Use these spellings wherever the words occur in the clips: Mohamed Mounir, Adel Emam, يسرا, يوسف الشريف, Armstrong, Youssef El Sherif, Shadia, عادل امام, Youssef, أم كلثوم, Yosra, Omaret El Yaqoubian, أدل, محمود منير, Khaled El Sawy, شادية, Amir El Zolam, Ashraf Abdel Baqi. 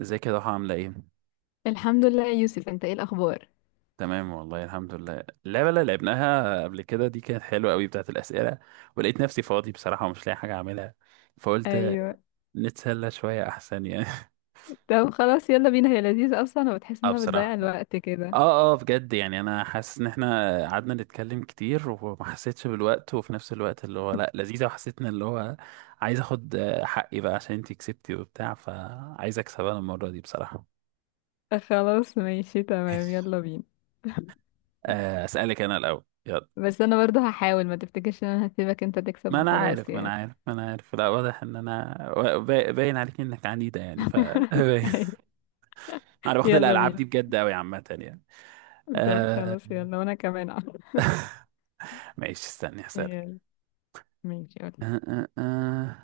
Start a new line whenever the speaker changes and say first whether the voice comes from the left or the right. right: ازيك يا ضحى عاملة ايه؟
left: الحمد لله يا يوسف، انت ايه الاخبار؟
right: تمام والله الحمد لله. اللعبة اللي لعبناها قبل كده دي كانت حلوة قوي، بتاعت الأسئلة، ولقيت نفسي فاضي بصراحة ومش لاقي حاجة أعملها، فقلت
left: ايوه.
right: نتسلى شوية أحسن يعني
left: طب خلاص يلا بينا، هي لذيذة اصلا وبتحس
right: اه
left: انها بتضيع
right: بصراحة،
left: الوقت كده.
right: اه بجد، يعني أنا حاسس إن احنا قعدنا نتكلم كتير وما حسيتش بالوقت، وفي نفس الوقت اللي هو لأ لذيذة، وحسيت إن اللي هو عايز آخد حقي بقى، عشان انتي كسبتي وبتاع، فعايز أكسب أنا المرة دي بصراحة.
left: خلاص ماشي تمام يلا بينا.
right: أسألك أنا الأول يلا.
left: بس انا برضه هحاول ما تفتكرش ان انا هسيبك انت
right: ما
left: تكسب
right: انا
left: وخلاص
right: عارف ما انا
left: يعني.
right: عارف ما انا عارف لا واضح ان انا باين عليك انك عنيده يعني ف باين.
left: أيوة،
right: انا باخد
left: يلا
right: الالعاب
left: بينا.
right: دي بجد قوي عامه يعني.
left: طب
right: آه
left: خلاص يلا وانا كمان أهو.
right: ماشي، استني هسألك.
left: يلا ماشي يلا.
right: آه آه آه.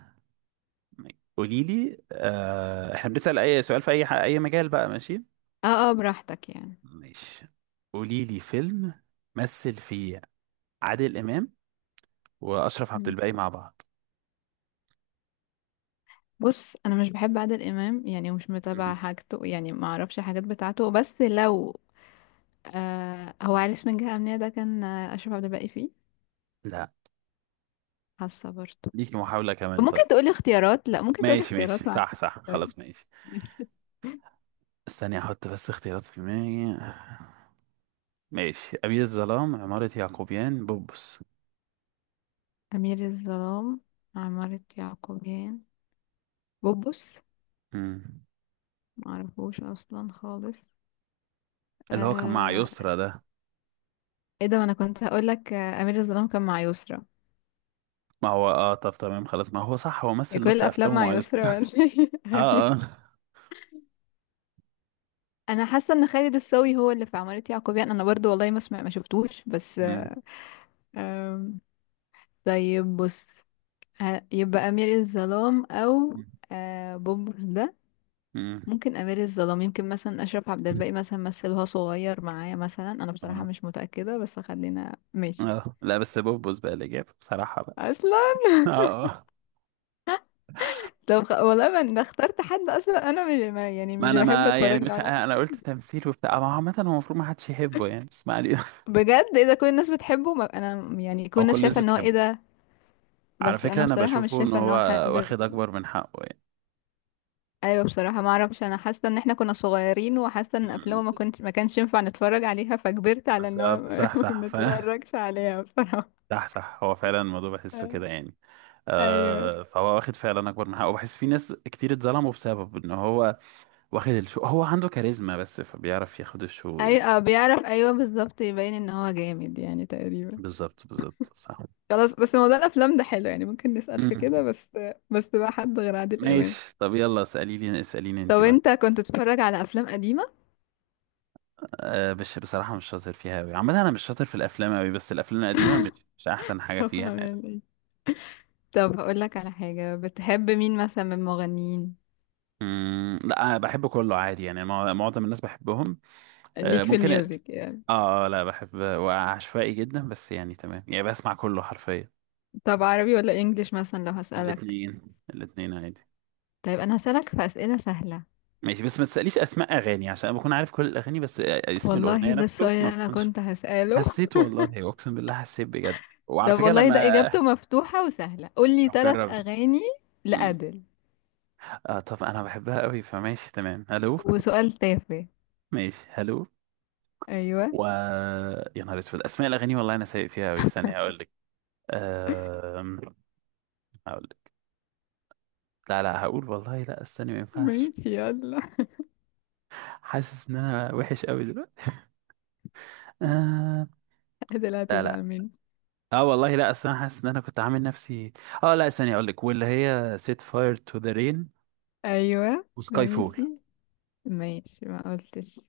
right: قولي لي، آه احنا بنسأل اي سؤال في اي اي مجال بقى؟ ماشي
left: اه اه براحتك يعني.
right: ماشي. قولي لي فيلم مثل فيه عادل امام واشرف عبد
left: مم.
right: الباقي مع بعض.
left: بص انا مش بحب عادل امام يعني مش متابعه
right: مم.
left: حاجته يعني ما اعرفش حاجات بتاعته، بس لو آه هو عريس من جهه امنيه ده كان، اشرف عبد الباقي فيه.
right: لا،
left: حاسة برضه.
right: ليكي محاولة كمان
left: ممكن
right: طيب.
left: تقولي اختيارات؟ لا ممكن تقولي
right: ماشي ماشي،
left: اختيارات معلش.
right: صح صح،
left: سوري.
right: خلاص ماشي. استني احط بس اختيارات في دماغي. ماشي: أبي الظلام، عمارة يعقوبيان، بوبس.
left: أمير الظلام، عمارة يعقوبيان، بوبوس.
right: مم.
left: معرفوش أصلا خالص.
right: اللي هو كان مع
left: آه...
right: يسرا ده.
left: ايه ده، ما أنا كنت هقولك، أمير الظلام كان مع يسرا.
right: ما هو اه، طب تمام خلاص، ما هو صح، هو
left: هي
right: مثل
left: كل
right: نص
left: الأفلام
right: أفلامه
left: مع
right: مع يسرا.
left: يسرا ولا إيه؟
right: اه اه.
left: أيوة. أنا حاسة إن خالد الصاوي هو اللي في عمارة يعقوبيان، أنا برضو والله ما سمع ما شفتوش بس
right: مم.
left: آم، طيب بص، يبقى أمير الظلام أو بوبوس ده.
right: مم.
left: ممكن امير الظلام، يمكن مثلا اشرف عبد الباقي مثلا مثلها صغير معايا مثلا، انا بصراحه
right: اه
left: مش متاكده بس خلينا ماشي.
right: لا بس بوبس بقى الإجابة بصراحة بقى.
left: اصلا.
right: اه آه.
left: والله ما انا اخترت حد اصلا، انا مش ما يعني
right: ما
left: مش
right: أنا
left: بحب
right: ما يعني
left: اتفرج له
right: مش
left: على
right: أنا قلت
left: حد.
right: تمثيل وبتاع، ما هو عامة هو المفروض ما حدش يحبه يعني، بس ما علينا.
left: بجد ايه ده، كل الناس بتحبه؟ ما انا يعني كل
right: هو كل
left: الناس
right: الناس
left: شايفه ان هو ايه
right: بتحبه.
left: ده.
right: على
left: بس
right: فكرة
left: انا
right: أنا
left: بصراحه مش
right: بشوفه إن
left: شايفه ان
right: هو
left: هو حد.
right: واخد أكبر من حقه يعني.
left: ايوه بصراحه ما اعرفش، انا حاسه ان احنا كنا صغيرين وحاسه ان
right: مم.
left: افلامه ما كانش ينفع نتفرج عليها، فكبرت على ان هو
right: بالظبط،
left: ما
right: صح صح
left: ما
right: ف
left: نتفرجش عليها بصراحه.
right: صح صح، هو فعلا الموضوع بحسه كده يعني. مم.
left: ايوه.
right: آه فهو واخد فعلا اكبر من حقه، وبحس في ناس كتير اتظلموا بسبب ان هو واخد الشو، هو عنده كاريزما بس فبيعرف ياخد الشو
left: اي
right: يعني.
left: اه بيعرف، ايوه بالظبط يبين ان هو جامد يعني تقريبا.
right: بالظبط بالظبط صح.
left: خلاص بس موضوع الافلام ده حلو يعني، ممكن نسأل في
right: مم.
left: كده بس. بس بقى حد غير عادل امام.
right: ماشي طب يلا، اسالي لي اساليني انت
left: طب
right: بقى.
left: انت كنت بتتفرج على افلام قديمه؟
right: آه مش بصراحه مش شاطر فيها قوي عامه، انا مش شاطر في الافلام قوي، بس الافلام القديمه مش احسن حاجه فيها.
left: طبعا يعني. طب هقول لك على حاجه، بتحب مين مثلا من المغنيين؟
right: مم. لا أنا بحب كله عادي يعني، معظم الناس بحبهم. آه
left: ليك في
right: ممكن.
left: الميوزك يعني.
right: لا بحب وعشوائي جدا بس، يعني تمام يعني، بسمع كله حرفيا.
left: طب عربي ولا انجليش مثلا لو هسألك؟
right: الاثنين، الاثنين عادي.
left: طيب انا هسألك في اسئله سهله.
right: ماشي، بس ما تسأليش اسماء اغاني، عشان أنا بكون عارف كل الاغاني بس اسم
left: والله
right: الاغنية
left: ده
right: نفسه
left: السؤال
right: ما
left: اللي انا
right: بكونش.
left: كنت هسأله.
right: حسيت والله، اقسم بالله حسيت بجد، وعلى
left: طب
right: فكرة
left: والله ده
right: لما
left: اجابته مفتوحه وسهله، قول لي ثلاث
right: جربت.
left: اغاني
right: مم.
left: لأديل.
right: اه طب انا بحبها قوي، فماشي تمام هلو.
left: وسؤال تافه.
right: ماشي هلو.
left: ايوه
right: و يا نهار اسود اسماء الاغاني، والله انا سايق فيها قوي، استني هقول لك. أم... هقول لك، لا لا هقول، والله لا استني ما ينفعش.
left: ماشي يلا.
right: حاسس ان انا وحش قوي. آه.
left: ادي لا
right: لا
left: تزعل
right: لا،
left: مني.
right: اه والله لا، اصل انا حاسس ان انا كنت عامل نفسي اه. لا، ثانية اقول لك، واللي هي سيت فاير تو ذا رين،
left: ايوه
right: وسكاي فول،
left: ماشي ماشي ما قلتش.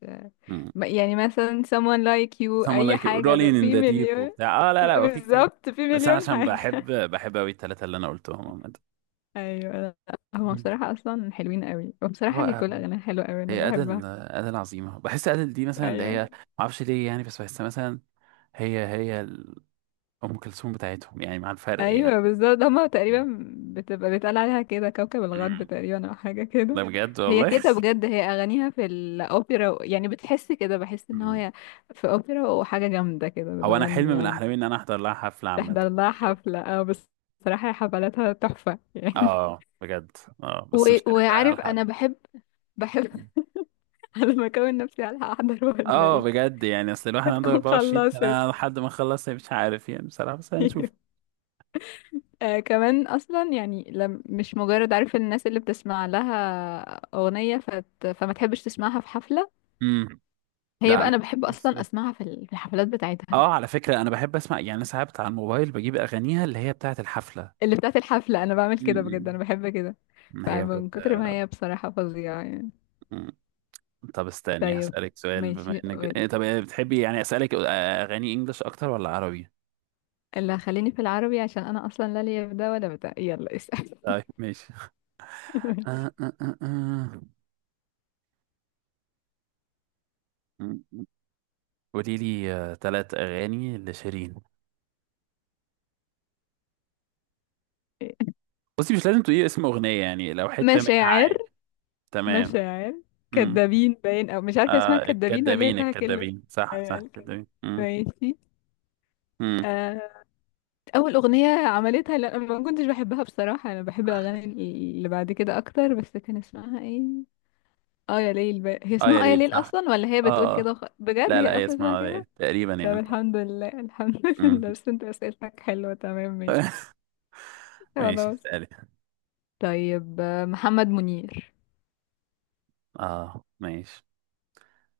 left: يعني مثلا someone like you،
right: someone
left: اي
right: like
left: حاجة، ده
right: rolling in
left: في
right: the deep
left: مليون.
right: وبتاع. اه لا لا، وفي كتير
left: بالظبط، في
right: بس انا
left: مليون
right: عشان بحب
left: حاجة.
right: بحب قوي الثلاثة اللي انا قلتهم عامة.
left: ايوه لا، هما
right: مم.
left: بصراحة اصلا حلوين قوي، وبصراحة هي
right: و-
left: كل اغانيها حلوة قوي انا
right: هي
left: بحبها.
right: أدل عظيمة، بحس أدل دي مثلا اللي
left: ايوه
right: هي معرفش ليه يعني، بس بحسها مثلا هي هي ال- أم كلثوم بتاعتهم يعني، مع الفرق يعني.
left: ايوه بالظبط هما
right: مم.
left: تقريبا. بتبقى بيتقال عليها كده كوكب الغرب
right: مم.
left: تقريبا او حاجه
right: ده
left: كده.
right: بجد
left: هي
right: والله.
left: كده بجد، هي اغانيها في الاوبرا يعني بتحس كده، بحس ان هي في اوبرا وحاجه جامده كده
right: هو انا حلم
left: بتغني
right: من
left: يعني.
right: احلامي ان انا احضر لها حفله عامه
left: تحضر لها
right: بجد.
left: حفله اه بس. بصراحه حفلاتها تحفه يعني.
right: اه بجد. اه
left: و...
right: بس مش عارف بقى
left: وعارف
right: هلحق.
left: انا بحب بحب على ما اكون نفسي على احضر ولا
right: اه
left: ايه؟
right: بجد يعني، اصل الواحد عنده
left: هتكون
right: 24
left: خلصت.
right: سنه لحد ما نخلص، مش عارف يعني بصراحه، بس هنشوف.
left: آه كمان اصلا يعني لم، مش مجرد عارف الناس اللي بتسمع لها اغنيه فت فما تحبش تسمعها في حفله.
right: امم.
left: هي
right: لا
left: بقى
right: مش.
left: انا بحب اصلا
right: بس-
left: اسمعها في في الحفلات بتاعتها.
right: اه على فكره انا بحب اسمع يعني ساعات على الموبايل، بجيب اغانيها اللي هي بتاعه الحفله.
left: اللي بتاعت الحفله انا بعمل كده بجد، انا
right: امم.
left: بحب كده.
right: هي بجد.
left: فمن كتر ما هي بصراحه فظيعه يعني.
right: مم. طب استني
left: طيب
right: هسألك سؤال، بما
left: ماشي
right: انك ب...
left: قول.
right: إيه، طب إيه، بتحبي يعني اسألك اغاني انجلش اكتر ولا عربي؟
left: اللي هخليني في العربي عشان انا اصلا لا ليا في ده ولا بتاع، يلا اسال.
right: طيب ماشي.
left: ماشي.
right: قولي لي تلات أغاني لشيرين. بصي مش لازم تقولي اسم أغنية يعني، لو حتة منها
left: مشاعر.
right: عادي. تمام.
left: مشاعر،
right: امم.
left: كدابين باين، او مش عارفه اسمها
right: آه
left: كدابين ولا هي
right: الكدابين،
left: فيها كله.
right: الكدابين صح صح،
left: ايوه الكداب.
right: الكدابين. امم.
left: ماشي.
right: امم.
left: آه، اول اغنيه عملتها، لا ما كنتش بحبها بصراحه، انا بحب الاغاني اللي بعد كده اكتر، بس كان اسمها ايه؟ اه يا ليل بقى. هي
right: اه يا
left: اسمها اه يا
right: ليل
left: ليل
right: صح.
left: اصلا، ولا هي بتقول
right: اه آه.
left: كده بجد
right: لا لا
left: هي
right: هي
left: اصلا اسمها
right: اسمها ليل
left: كده.
right: تقريبا
left: طب
right: يعني.
left: الحمد لله الحمد
right: امم.
left: لله، بس انت اسئلتك حلوه تمام ماشي.
right: ماشي
left: خلاص.
right: اسألي.
left: طيب محمد منير.
right: اه ماشي.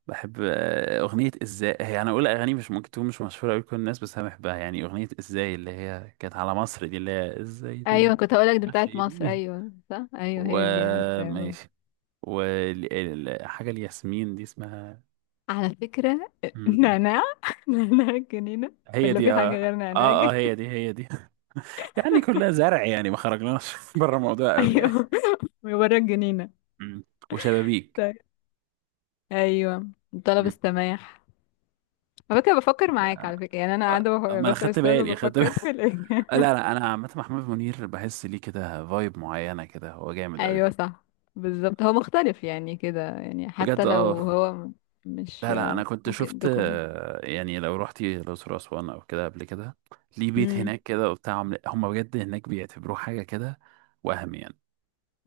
right: بحب أغنية إزاي. هي أنا أقول أغاني مش ممكن تكون مش مشهورة أوي كل الناس، بس أنا بحبها يعني. أغنية إزاي اللي هي كانت على مصر، دي اللي هي إزاي
left: ايوه
right: ترد.
left: كنت هقولك دي
right: معرفش
left: بتاعت
right: إيه
left: مصر،
right: دي.
left: ايوه صح ايوه هي دي عارفه.
right: وماشي. وحاجة الياسمين دي اسمها.
left: على فكره
right: مم.
left: نعناع. نعناع الجنينه.
right: هي
left: ولا
right: دي
left: في حاجه
right: اه.
left: غير نعناع؟
right: اه اه هي دي هي دي. يعني كلها زرع يعني، ما خرجناش بره الموضوع قوي يعني.
left: ايوه. وورا الجنينه.
right: مم. وشبابيك.
left: طيب. ايوه الطلب
right: مم.
left: السماح. على فكرة بفكر معاك
right: آه،
left: على فكرة يعني، انا قاعدة
right: آه، ما انا
left: بسأل
right: خدت
left: سؤال
right: بالي خدت بالي
left: وبفكر في الاجابة.
right: لا لا، انا عامة محمود منير بحس ليه كده فايب معينة كده، هو جامد قوي
left: ايوه
right: برضه
left: صح. بالظبط هو مختلف يعني كده، يعني
right: بجد.
left: حتى لو
right: اه
left: هو مش
right: لا لا، انا كنت
left: ممكن
right: شفت
left: دوكم.
right: يعني لو رحتي الاقصر واسوان او كده قبل كده، ليه بيت
left: امم.
right: هناك كده وبتاع، هم بجد هناك بيعتبروه حاجة كده وهم يعني.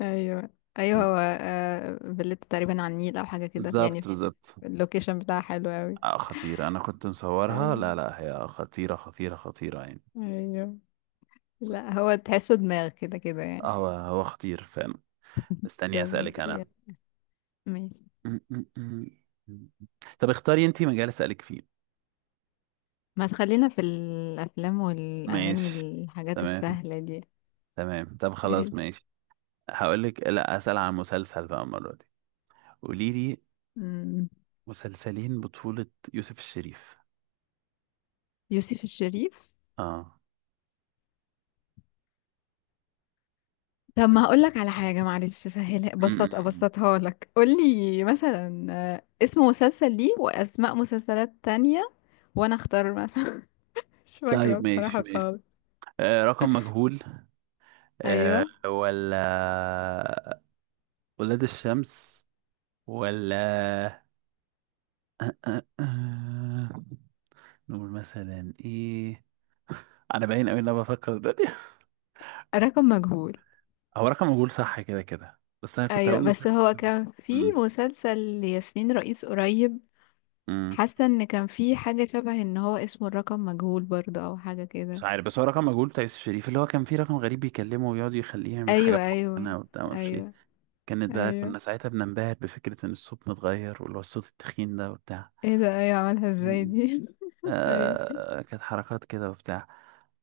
left: ايوه ايوه هو، فيلته تقريبا على النيل او حاجة كده يعني.
right: بالظبط بالظبط.
left: اللوكيشن بتاعها حلو قوي.
right: آه، خطير، انا كنت مصورها. لا
left: ايوه
right: لا هي خطيرة خطيرة خطيرة يعني.
left: ايوه. لا هو تحسه دماغ كده كده يعني.
right: هو خطير، فاهم؟
left: طب
right: استني اسألك انا.
left: ماشي ماشي.
right: م- م- م- م. طب اختاري انتي مجال اسألك فيه.
left: ما تخلينا في الافلام والاغاني،
right: ماشي.
left: الحاجات
right: تمام.
left: السهلة دي.
right: تمام طب خلاص ماشي. هقول لك، لا اسأل عن مسلسل بقى المرة دي. قولي لي
left: مم.
right: مسلسلين بطولة يوسف الشريف.
left: يوسف الشريف.
right: اه.
left: طب ما هقول لك على حاجة معلش سهلها،
right: م- م-
left: بسط
right: م.
left: ابسطها لك، قول لي مثلا اسم مسلسل ليه واسماء مسلسلات تانية وانا اختار مثلا. مش فاكرة
right: طيب ماشي
left: بصراحة
right: ماشي.
left: خالص.
right: آه رقم مجهول، آه
left: ايوه
right: ولا ولاد الشمس، ولا أه أه. نقول مثلا ايه؟ انا باين قوي ان انا بفكر دلوقتي.
left: رقم مجهول.
right: هو رقم مجهول صح كده كده، بس انا كنت
left: ايوه
right: هقول
left: بس
right: مسلسل.
left: هو كان في
right: أمم.
left: مسلسل لياسمين رئيس قريب.
right: أمم.
left: حاسة ان كان في حاجة شبه ان هو اسمه الرقم مجهول برضه او حاجة
right: مش
left: كده.
right: عارف، بس هو رقم مجهول بتاع يوسف شريف، اللي هو كان فيه رقم غريب بيكلمه ويقعد يخليه يعمل
left: ايوه
right: حاجات
left: ايوه.
right: معينة وبتاع، معرفش ايه.
left: ايوه
right: كانت بقى،
left: ايوه
right: كنا ساعتها بننبهر بفكرة ان الصوت متغير، واللي هو الصوت التخين ده وبتاع.
left: ايه ده، ايوه عملها ازاي
right: أمم.
left: دي. ايوه.
right: آه كانت حركات كده وبتاع.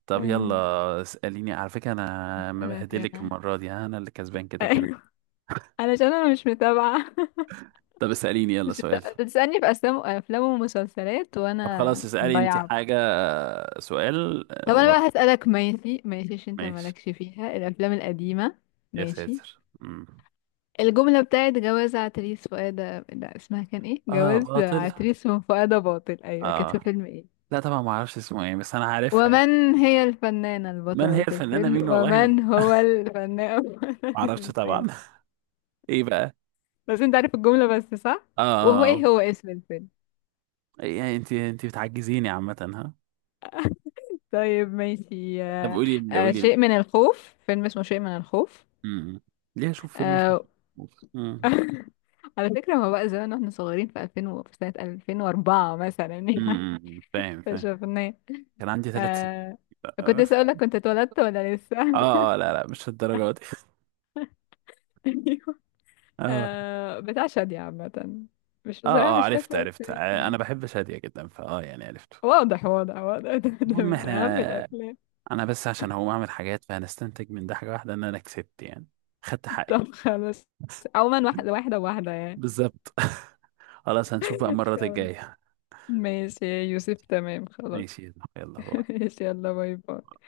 right: طب يلا
left: أيوة.
right: اسأليني، على فكرة انا
left: انا
right: مبهدلك
left: كده.
right: المرة دي، انا اللي كسبان كده كده.
left: أيوة. علشان انا مش متابعة.
right: طب اسأليني يلا
left: مش
right: سؤال.
left: متابعة، أنت بتسألني في افلام افلام ومسلسلات
right: طب
left: وانا
right: خلاص اسألي انت
left: ضايعة.
right: حاجة، سؤال
left: طب انا بقى هسألك، ماشي ماشي عشان انت
right: ماشي.
left: مالكش فيها الافلام القديمة.
right: يا
left: ماشي.
right: ساتر. مم.
left: الجملة بتاعت جواز عتريس فؤاد، لا اسمها كان ايه،
right: اه
left: جواز
right: باطل.
left: عتريس من فؤاد باطل، ايوه، كانت
right: اه.
left: في فيلم ايه؟
right: لا طبعا ما اعرفش اسمه ايه، بس انا عارفها يعني.
left: ومن هي الفنانة
right: من هي
left: البطلة
right: الفنانة؟
left: الفيلم،
right: مين والله ما
left: ومن هو الفنان بطل
right: اعرفش طبعا.
left: الفيلم؟
right: ايه بقى؟
left: بس انت عارف الجملة بس صح؟
right: اه
left: وهو ايه هو اسم الفيلم؟
right: يعني انت بتعجزيني عامة ها.
left: طيب ماشي.
right: طب قولي، قولي لي.
left: شيء من الخوف، فيلم اسمه شيء من الخوف.
right: امم. ليه اشوف فيلم اسمه.
left: آه،
right: امم.
left: على فكرة ما بقى زمان واحنا صغيرين، في 2000 في سنة 2004 مثلا يعني.
right: فاهم فاهم.
left: فشفناه.
right: كان عندي ثلاث سنين.
left: آه... كنت
right: اه
left: لسه اقول لك كنت اتولدت ولا لسه.
right: لا لا مش الدرجة دي.
left: ايوه.
right: اه.
left: بتاع شادية عامة، مش
right: اه
left: بصراحة
right: اه
left: مش
right: عرفت
left: فاكرة
right: عرفت،
left: التاريخ
right: انا
left: يعني.
right: بحب شادية جدا فاه، يعني عرفته.
left: واضح واضح واضح. ده, ده
right: المهم
left: من أهم
right: احنا،
left: الأفلام.
right: انا بس عشان هقوم اعمل حاجات، فهنستنتج من ده حاجة واحدة ان انا كسبت يعني، خدت حقي.
left: طب خلاص. عموما واحدة واحدة واحدة يعني.
right: بالظبط. خلاص هنشوف بقى المرة
left: خلاص.
right: الجاية.
left: ماشي يا يوسف، تمام خلاص.
right: ماشي يا زلمة، يلا باي.
left: ماشي يلا باي باي.